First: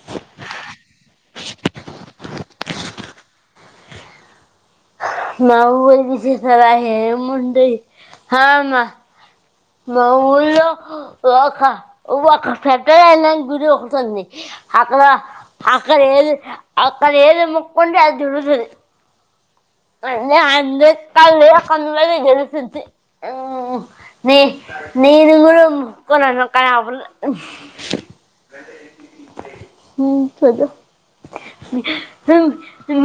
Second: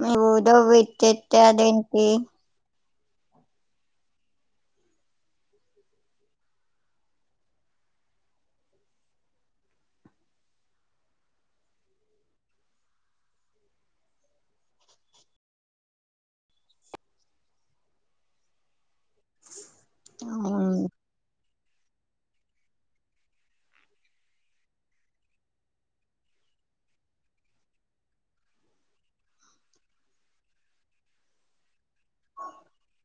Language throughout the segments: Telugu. మీ ఊర్లో విశేషాలు ఏంటి మా ఊరి విశేషాల ఏముంది హా అమ్మ మా ఊళ్లో ఒక ఒక ఫ్యాక్టరీ అయినానికి గుడి ఒకటింది అక్కడ అక్కడ ఏది అక్కడ ఏది మొక్కు కుంటే అది జరుగుతది. అని అందరు కాదు అక్క అందరివి జరుగుద్ది. మ్ మ్ ని నీదీ కూడా మొక్కు మొక్క నేను మొక్కను మ్ చెప్పు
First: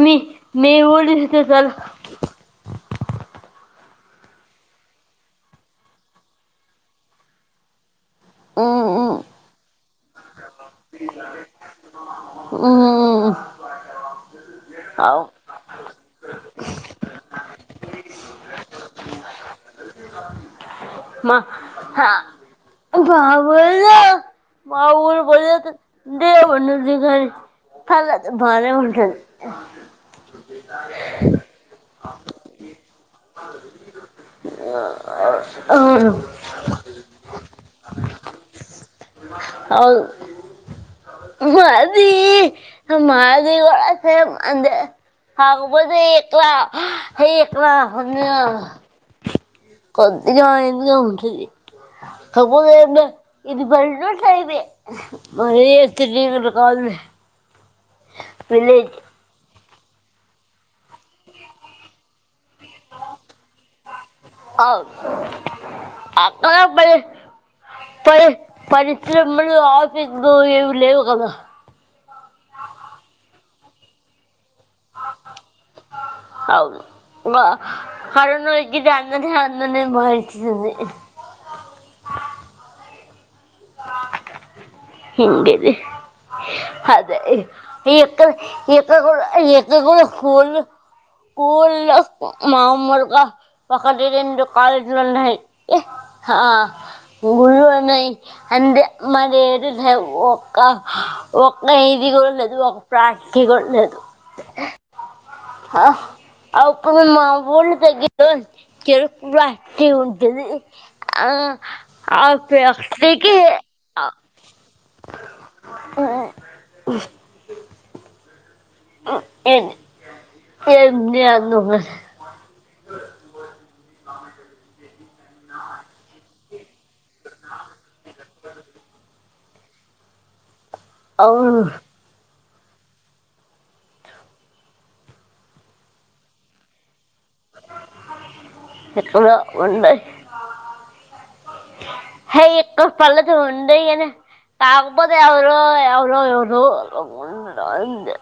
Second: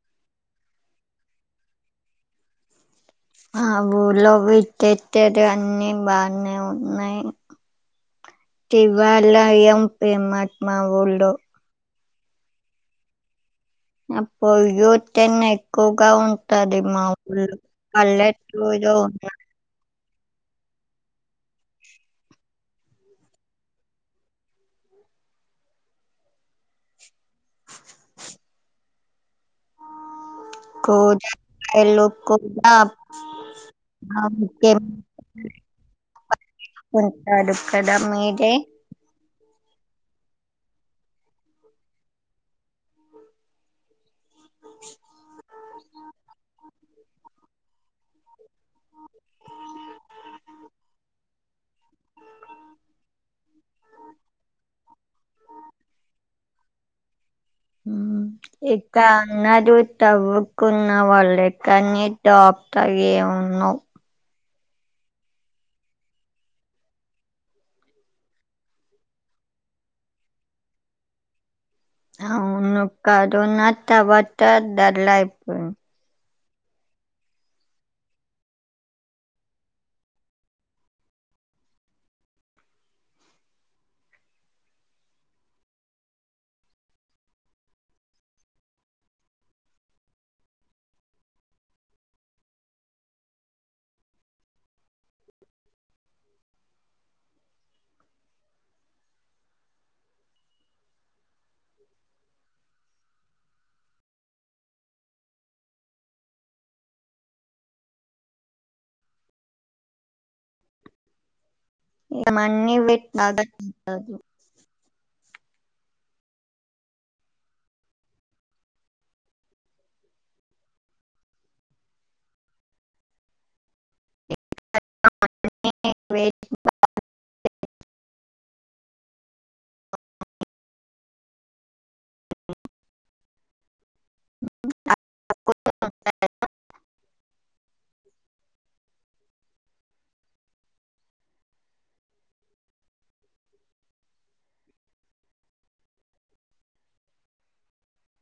మీ మీ ఊరి రిజల్ట్స్ మా ఊలో పెట్టేటివి అన్నీ బానే ఉన్నాయి దేవాలయం ఫేమస్ మా ఊళ్లో ఊ అ పొల్యూషన్ ఎక్కువగా ఉంటది మా ఊళ్లో పల్లెట్ పోదో మా బాబోళ్ళే మాఊలు పోయేసి వచ్చిది కాని బానే వుంటది కొల్ ఎలు కుండా [unintelligible] అవును కొంతడు ఇక్కడ మీది అవు మాది మాది కూడ సేమ్ అంతే కాక పోతే ఎక్కువ ఎక్కువ [unintelligible] కొది కానీది కా ఉసిది [unintelligible] అమ ఇది బంటయి మరే ఒ కావ [unintelligible] ఇ అంగడు [unintelligible] తవ్వుకున్న వాళ్ళు కానీ టాప్ గ ఏ ఉన్నవు అవు అబ [unintelligible] పరి పరిశ్రమలు ఆఫీసులు ఏవి లేవు కదా అవును కరోనా తరువాత డల్ అయిపోయింది అవును వా కరోన్నకితే అన్ననే అన్ననే మయిచంది [unintelligible] హింగది [unintelligible] అదే ఎక్కడ ఎక్కడ కూడా ఎక్కడ కూడా కూల్ కూల్ మామూలుగా ఒకటి రెండు కాలేజీలు ఉన్నయి హ గురున్నాయి అంటే మరి [unintelligible] లే ఒక్క ఒక్క ఇది కూడా లేదు ఒక ప్రాణ [unintelligible] కూడా లేదు హా అప్పుడు మా ఊరికి దగ్గర లో చెరకు ఫ్యాక్టరీ ఉంటుంది. ఆ ఇక మనీ అేక పెట్టి [unintelligible] ఆ ఎ ఎ [unintelligible] అవును ఎప్పుడు ఉంట [unintelligible] హ ఇ పలద ఉంద ఏనే [unintelligible] కాకపోతే ఎవరో ఎవరో [unintelligible] ఎవరోంది